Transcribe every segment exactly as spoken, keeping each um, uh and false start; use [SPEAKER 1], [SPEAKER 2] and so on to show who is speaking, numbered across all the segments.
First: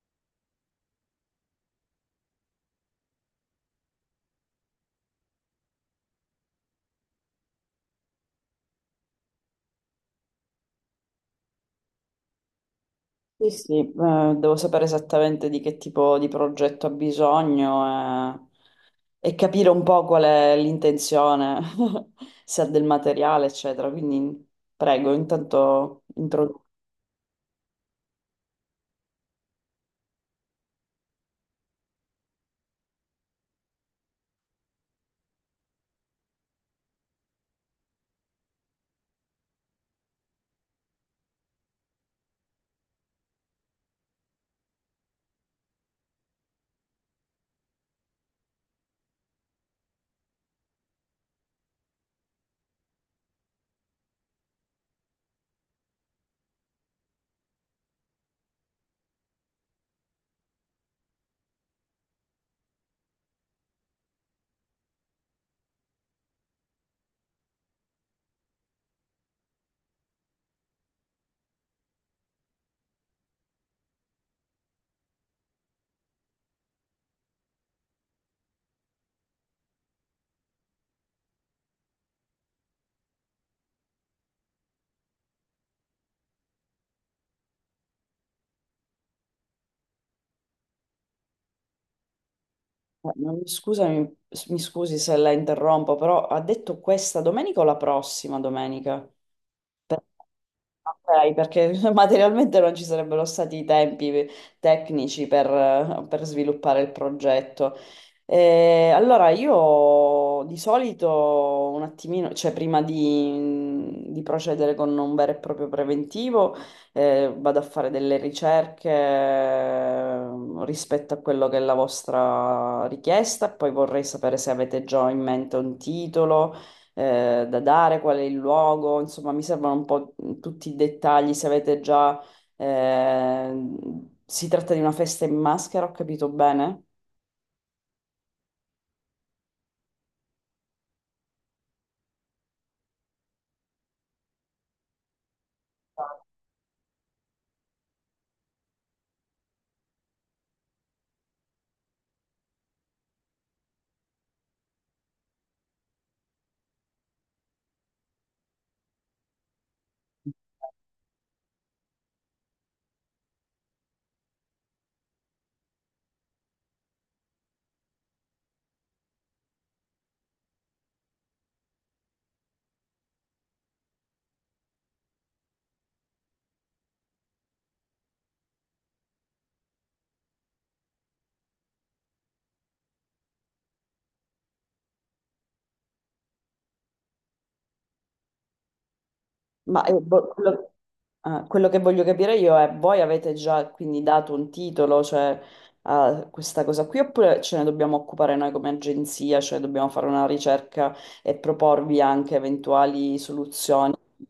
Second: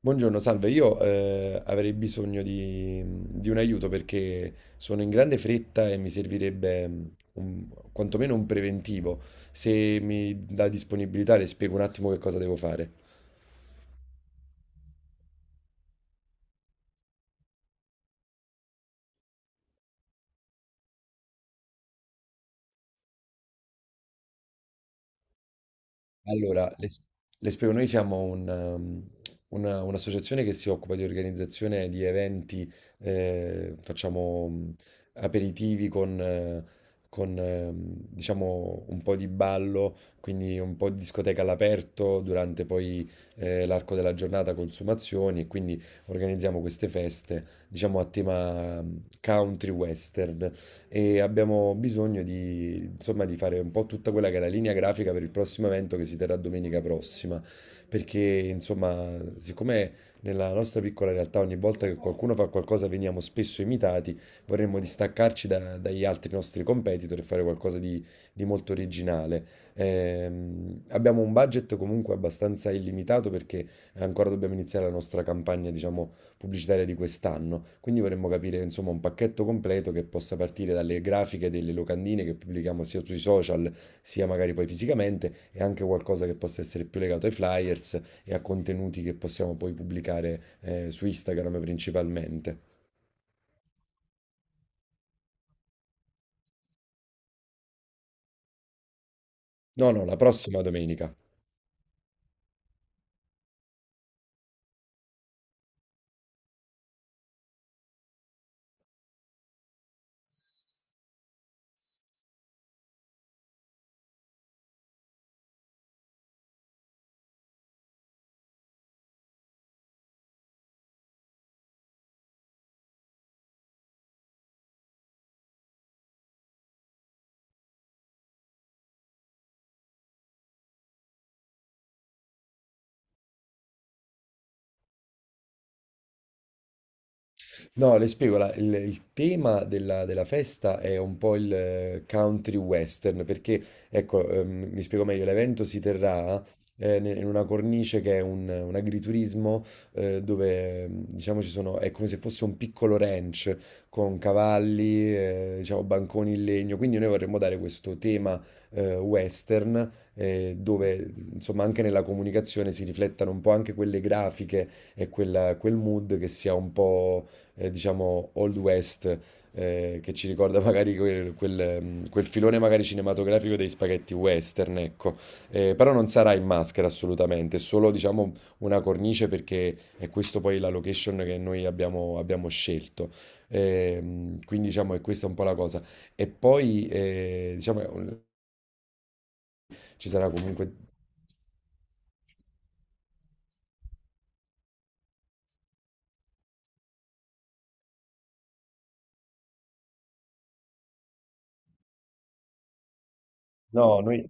[SPEAKER 1] Buongiorno, salve. Io eh, avrei bisogno di, di un aiuto perché sono in grande fretta e mi servirebbe mm, un- quantomeno un preventivo. Se mi dà disponibilità, le spiego un attimo che cosa devo fare.
[SPEAKER 2] Sì, sì, eh, devo sapere esattamente di che tipo di progetto ha bisogno eh, e capire un po' qual è l'intenzione, se ha del materiale, eccetera. Quindi prego, intanto introduco.
[SPEAKER 1] Allora, le, s- le spiego, noi siamo un, um, una- un'associazione che si occupa di organizzazione di eventi, eh, facciamo mh, aperitivi con, eh, con, ehm, diciamo, un po' di ballo, quindi un po' di discoteca all'aperto durante poi eh, l'arco della giornata, consumazioni, e quindi organizziamo queste feste, diciamo, a tema mh, country western e abbiamo bisogno di, insomma, di fare un po' tutta quella che è la linea grafica per il prossimo evento che si terrà domenica prossima, perché insomma, siccome nella nostra piccola realtà ogni volta che qualcuno fa qualcosa veniamo spesso imitati, vorremmo distaccarci da- dagli altri nostri competitor e fare qualcosa di, di molto originale. Ehm, abbiamo un budget comunque abbastanza illimitato perché ancora dobbiamo iniziare la nostra campagna, diciamo, pubblicitaria di quest'anno. Quindi vorremmo capire insomma un pacchetto completo che possa partire dalle grafiche delle locandine che pubblichiamo sia sui social sia magari poi fisicamente e anche qualcosa che possa essere più legato ai flyers e a contenuti che possiamo poi pubblicare eh, su Instagram principalmente.
[SPEAKER 2] Scusami, s- mi scusi se la interrompo, però ha detto questa domenica o la prossima domenica?
[SPEAKER 1] No, no, la prossima domenica.
[SPEAKER 2] Ok, perché materialmente non ci sarebbero stati i tempi tecnici per, per sviluppare il progetto. Eh, allora, io di solito un attimino, cioè prima di, di procedere con un vero e proprio preventivo, eh, vado a fare delle ricerche eh, rispetto a quello che è la vostra richiesta, poi vorrei sapere se avete già in mente un titolo eh, da dare, qual è il luogo, insomma, mi servono un po' tutti i dettagli. Se avete già, eh, si tratta di una festa in maschera, ho capito bene?
[SPEAKER 1] No, le spiego, la- il, il tema della, della festa è un po' il eh, country western, perché, ecco, ehm, mi spiego meglio, l'evento si terrà eh, ne- in una cornice che è un, un agriturismo eh, dove, ehm, diciamo, ci sono, è come se fosse un piccolo ranch con cavalli, eh, diciamo, banconi in legno, quindi noi vorremmo dare questo tema eh, western eh, dove, insomma, anche nella comunicazione si riflettano un po' anche quelle grafiche e quella- quel mood che sia un po' eh, diciamo, Old West, eh, che ci ricorda magari quel, quel, mm, quel filone magari cinematografico dei spaghetti western, ecco. Eh, però non sarà in maschera assolutamente, è solo, diciamo, una cornice perché è questo poi la location che noi abbiamo, abbiamo scelto. Ehm, quindi, diciamo, è questa è un po' la cosa. E poi, eh, diciamo, eh,
[SPEAKER 2] Ma eh,
[SPEAKER 1] ci
[SPEAKER 2] boh,
[SPEAKER 1] sarà
[SPEAKER 2] quello,
[SPEAKER 1] comunque...
[SPEAKER 2] eh, quello che voglio capire io è, voi avete già quindi dato un titolo, cioè, a questa cosa qui, oppure ce ne dobbiamo occupare noi come agenzia, cioè dobbiamo fare una ricerca e proporvi anche eventuali soluzioni
[SPEAKER 1] No, noi...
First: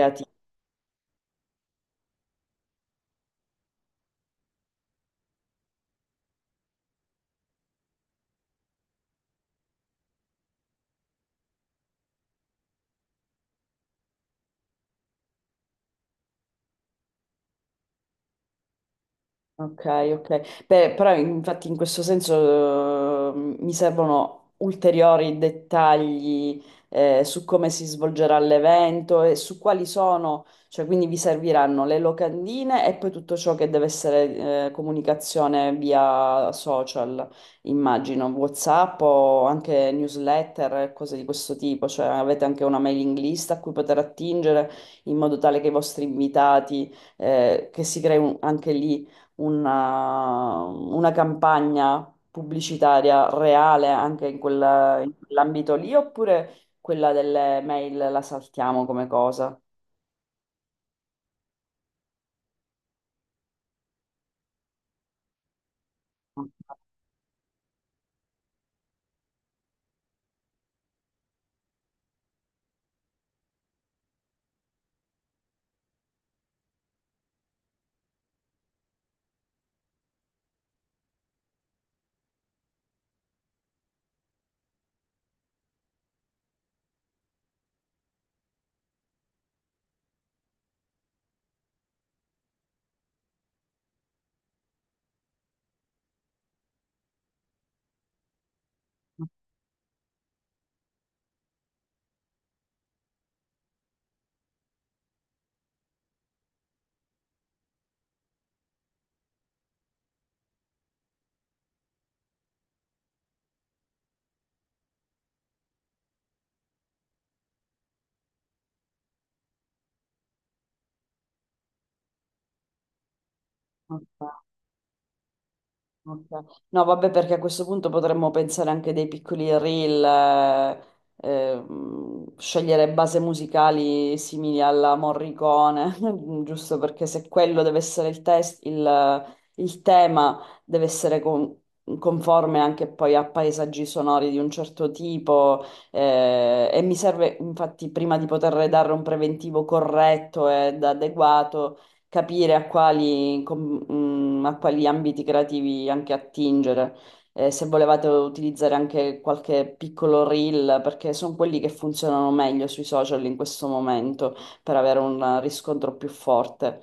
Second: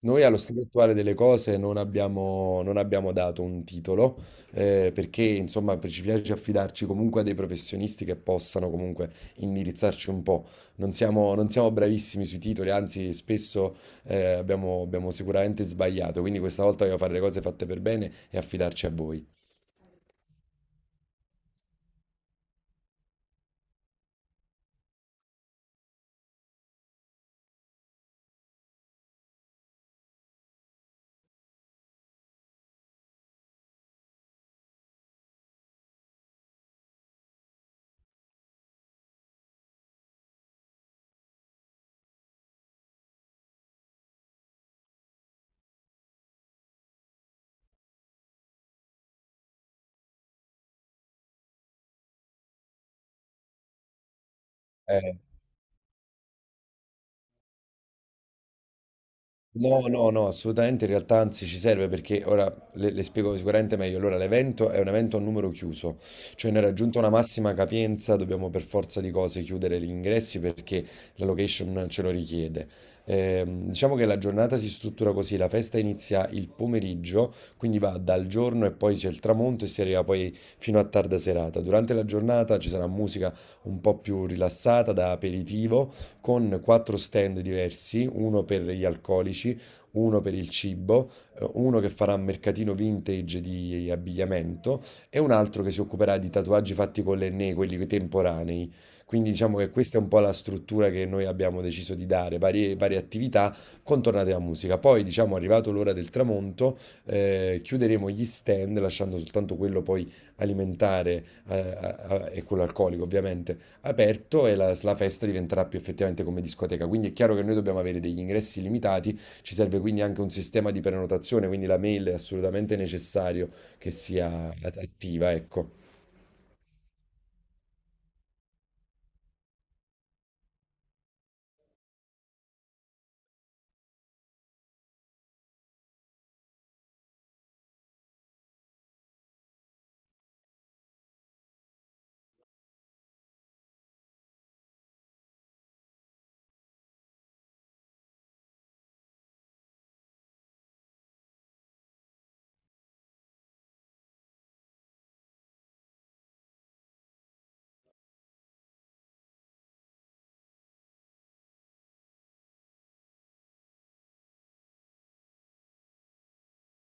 [SPEAKER 1] Noi allo stato attuale delle cose non abbiamo, non abbiamo dato un titolo, eh, perché insomma per- ci piace affidarci comunque a dei professionisti che possano comunque indirizzarci un po'. Non siamo, non siamo bravissimi sui titoli, anzi spesso eh, abbiamo, abbiamo sicuramente sbagliato, quindi questa volta voglio fare le cose fatte per bene e affidarci a voi.
[SPEAKER 2] Ok, ok. Beh, però infatti in questo senso eh, mi servono ulteriori dettagli eh, su come si svolgerà l'evento e su quali sono, cioè quindi vi serviranno le locandine e poi tutto ciò che deve essere eh, comunicazione via social, immagino, WhatsApp o anche newsletter, e cose di questo tipo, cioè avete anche una mailing list a cui poter attingere in modo tale che i vostri invitati eh, che si crei un- anche lì una, una campagna pubblicitaria reale anche in quella- in
[SPEAKER 1] Eh,
[SPEAKER 2] quell'ambito lì, oppure quella delle mail la saltiamo come cosa?
[SPEAKER 1] No, no, no, assolutamente in realtà anzi ci serve perché ora le, le spiego sicuramente meglio. Allora, l'evento è un evento a numero chiuso, cioè ne è raggiunta una massima capienza, dobbiamo per forza di cose chiudere gli ingressi perché la location ce lo richiede. Ehm, diciamo che la giornata si struttura così, la festa inizia il pomeriggio, quindi va dal giorno e poi c'è il tramonto e si arriva poi fino a tarda serata. Durante la giornata ci sarà musica un po' più rilassata da aperitivo con quattro stand diversi, uno per gli alcolici, uno per il cibo, eh, uno che farà mercatino vintage di abbigliamento e un altro che si occuperà di tatuaggi fatti con l'Enné, quelli temporanei. Quindi diciamo che questa è un po' la struttura che noi abbiamo deciso di dare, varie, varie attività contornate alla musica. Poi, diciamo, arrivato l'ora del tramonto, eh, chiuderemo gli stand lasciando soltanto quello poi alimentare eh, a- a- e quello alcolico, ovviamente aperto e la, la festa diventerà più effettivamente come discoteca. Quindi è chiaro che noi dobbiamo avere degli ingressi limitati, ci serve quindi anche un sistema di prenotazione, quindi la mail è assolutamente necessario che sia attiva, ecco.
[SPEAKER 2] Ok. No, vabbè, perché a questo punto potremmo pensare anche dei piccoli reel, eh, ehm, scegliere base musicali simili alla Morricone, giusto perché se quello deve essere il test, il, il tema deve essere con- conforme anche poi a paesaggi sonori di un certo tipo, eh, e mi serve infatti prima di poter dare un preventivo corretto ed adeguato capire a quali, com- mm, a quali ambiti creativi anche attingere. Eh, se volevate utilizzare anche qualche piccolo reel, perché sono quelli che funzionano meglio sui social in questo momento per avere un riscontro più forte.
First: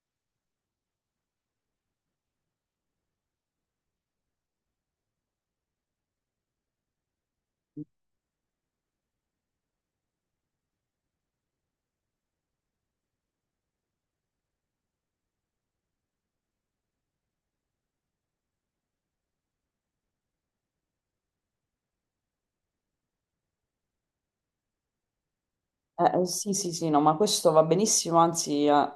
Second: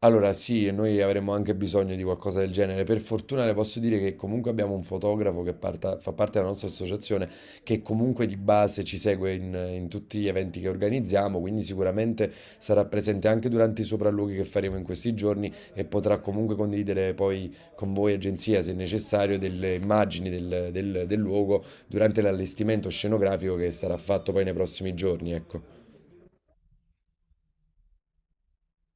[SPEAKER 1] Allora, sì, e noi avremmo anche bisogno di qualcosa del genere. Per fortuna le posso dire che comunque abbiamo un fotografo che parta- fa parte della nostra associazione, che comunque di base ci segue in, in tutti gli eventi che organizziamo, quindi sicuramente sarà presente anche durante i sopralluoghi che faremo in questi giorni e potrà comunque condividere poi con voi, agenzia, se necessario, delle immagini del, del- del luogo durante l'allestimento scenografico che sarà fatto poi nei prossimi giorni, ecco.
[SPEAKER 2] Eh, eh, sì, sì, sì, no, ma questo va benissimo, anzi, eh,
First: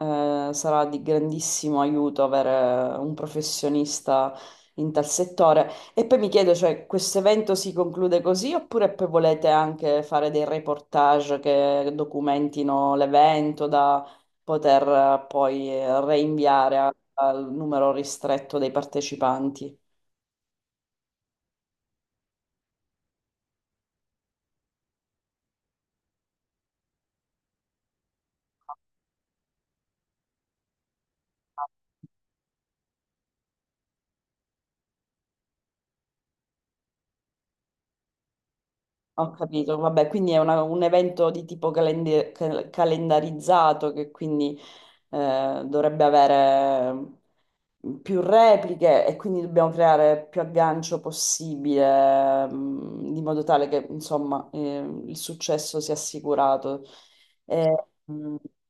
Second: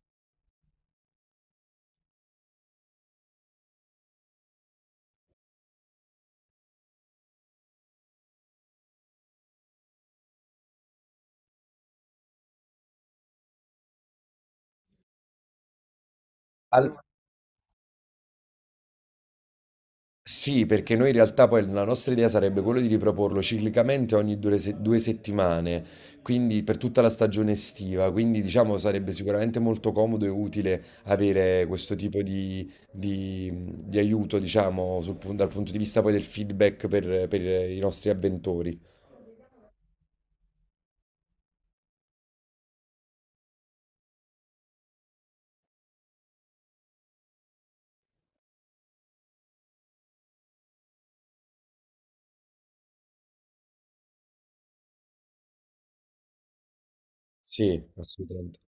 [SPEAKER 2] eh, sarà di grandissimo aiuto avere un professionista in tal settore. E poi mi chiedo, cioè, questo evento si conclude così oppure poi volete anche fare dei reportage che documentino l'evento da poter eh, poi eh, reinviare a-
[SPEAKER 1] Al-
[SPEAKER 2] al numero ristretto dei partecipanti?
[SPEAKER 1] Sì, perché noi in realtà poi la nostra idea sarebbe quella di riproporlo ciclicamente ogni due, se- due settimane, quindi per tutta la stagione estiva, quindi diciamo sarebbe sicuramente molto comodo e utile avere questo tipo di, di- di aiuto, diciamo, sul pun- dal punto di vista poi del feedback per per i nostri avventori.
[SPEAKER 2] Ho capito, vabbè, quindi è una- un evento di tipo calende- cal- calendarizzato che quindi eh, dovrebbe avere mm, più repliche e quindi dobbiamo creare più aggancio possibile, mh, di modo tale che insomma eh, il successo sia assicurato. Eh,
[SPEAKER 1] Sì,
[SPEAKER 2] mh,
[SPEAKER 1] assolutamente.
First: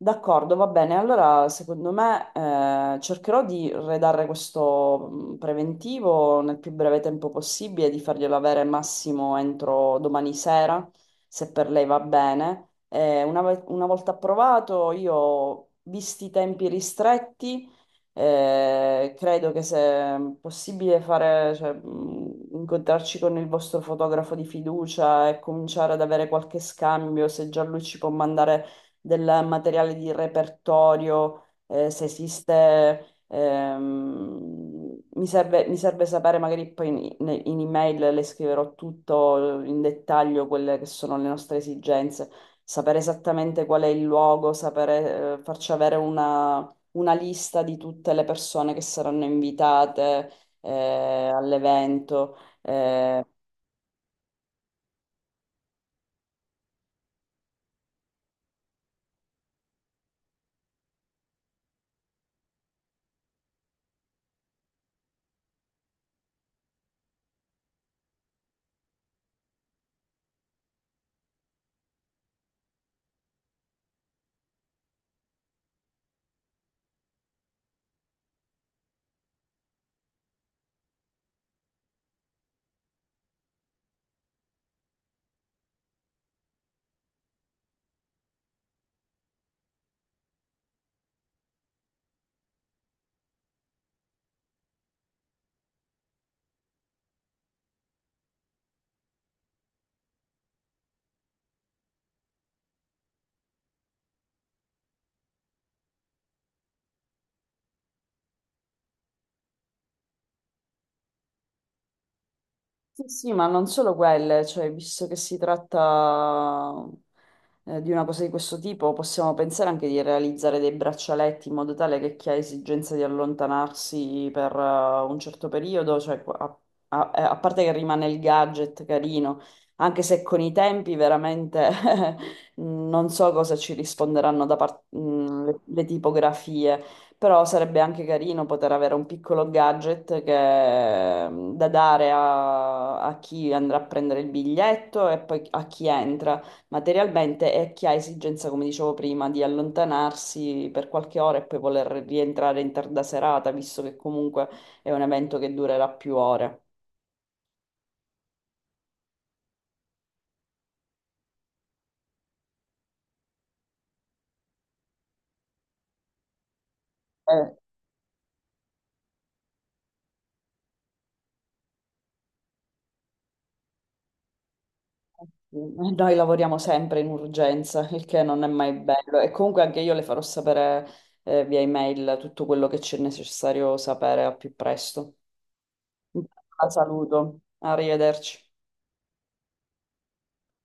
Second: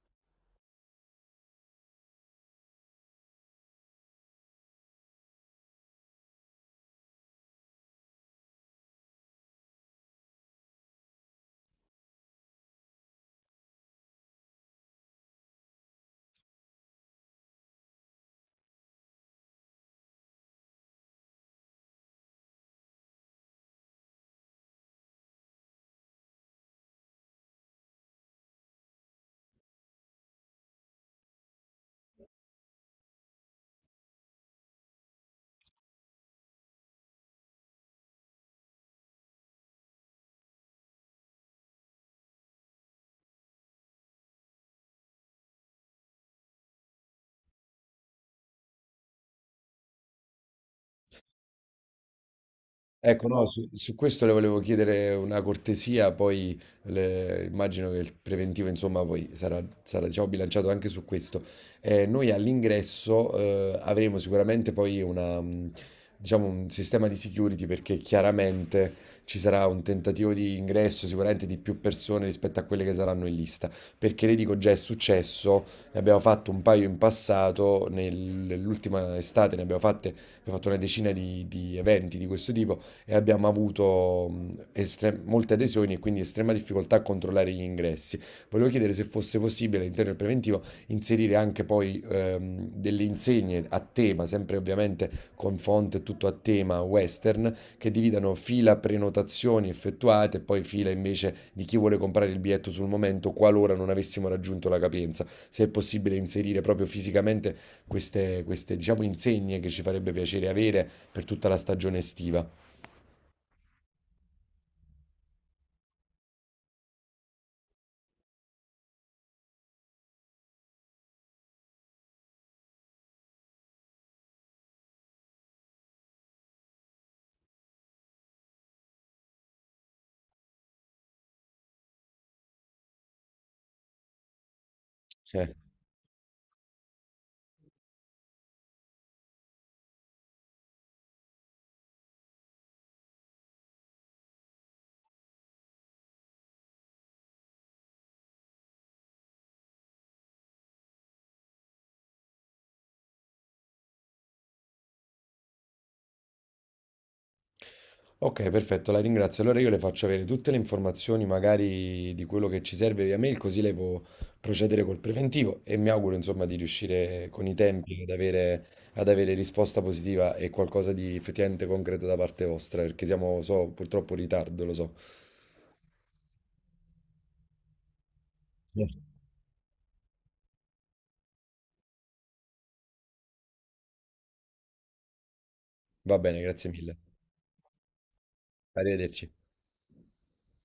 [SPEAKER 2] D'accordo, va bene. Allora, secondo me, eh, cercherò di redare questo mh, preventivo nel più breve tempo possibile, di farglielo avere massimo entro domani sera, se per lei va bene. Eh, una, ve- una volta approvato, io, visti i tempi ristretti, eh, credo che se possibile fare, cioè, mh, incontrarci con il vostro fotografo di fiducia e cominciare ad avere qualche scambio, se già lui ci può mandare del materiale di repertorio, eh, se esiste, ehm, mi serve, mi serve sapere, magari poi in, in- in email le scriverò tutto in dettaglio quelle che sono le nostre esigenze, sapere esattamente qual è il luogo, sapere, eh, farci avere una, una lista di tutte le persone che saranno invitate, eh, all'evento. Eh,
[SPEAKER 1] Ecco, no, però su, su questo le volevo chiedere una cortesia, poi le- immagino che il preventivo, insomma, poi sarà, sarà, diciamo, bilanciato anche su questo. Eh, noi all'ingresso eh, avremo sicuramente poi una, mh, diciamo, un sistema di security perché chiaramente ci sarà un tentativo di ingresso sicuramente di più persone rispetto a quelle che saranno in lista, perché le dico già è successo, ne abbiamo fatto un paio in passato, nel- nell'ultima estate ne abbiamo fatte, abbiamo fatto una decina di di eventi di questo tipo e abbiamo avuto mh, estre- molte adesioni e quindi estrema difficoltà a controllare gli ingressi. Volevo chiedere se fosse possibile all'interno del preventivo inserire anche poi ehm, delle insegne a tema, sempre ovviamente con font e tutto a tema western, che dividano fila prenotazioni effettuate e poi fila invece di chi vuole comprare il biglietto sul momento qualora non avessimo raggiunto la capienza. Se è possibile inserire proprio fisicamente queste, queste diciamo, insegne che ci farebbe piacere avere per tutta la stagione estiva.
[SPEAKER 2] Sì, sì, ma non solo quelle, cioè, visto che si tratta eh, di una cosa di questo tipo, possiamo pensare anche di realizzare dei braccialetti in modo tale che chi ha esigenza di allontanarsi per eh, un certo periodo, cioè, a, a- eh, a parte che rimane il gadget carino, anche se con i tempi veramente non so cosa ci risponderanno da parte
[SPEAKER 1] Eh.
[SPEAKER 2] le, le tipografie. Però sarebbe anche carino poter avere un piccolo gadget che- mm, da dare a, a chi andrà a prendere il biglietto e poi a chi entra materialmente e a chi ha esigenza, come dicevo prima, di allontanarsi per qualche ora e poi voler rientrare in tarda serata, visto che comunque è un evento che durerà più ore.
[SPEAKER 1] Ok, perfetto, la ringrazio. Allora io le faccio avere tutte le informazioni, magari di quello che ci serve via mail, così lei può procedere col preventivo e mi auguro, insomma, di riuscire con
[SPEAKER 2] Eh,
[SPEAKER 1] i tempi ad avere, ad avere risposta positiva e qualcosa di effettivamente concreto da parte vostra, perché siamo, so, purtroppo in ritardo, lo so.
[SPEAKER 2] sì, Noi lavoriamo sempre in urgenza, il che non è mai bello. E comunque anche io le farò sapere eh, via email tutto quello che c'è necessario sapere al più presto.
[SPEAKER 1] Va bene,
[SPEAKER 2] La
[SPEAKER 1] grazie mille.
[SPEAKER 2] saluto. Arrivederci.
[SPEAKER 1] Arrivederci.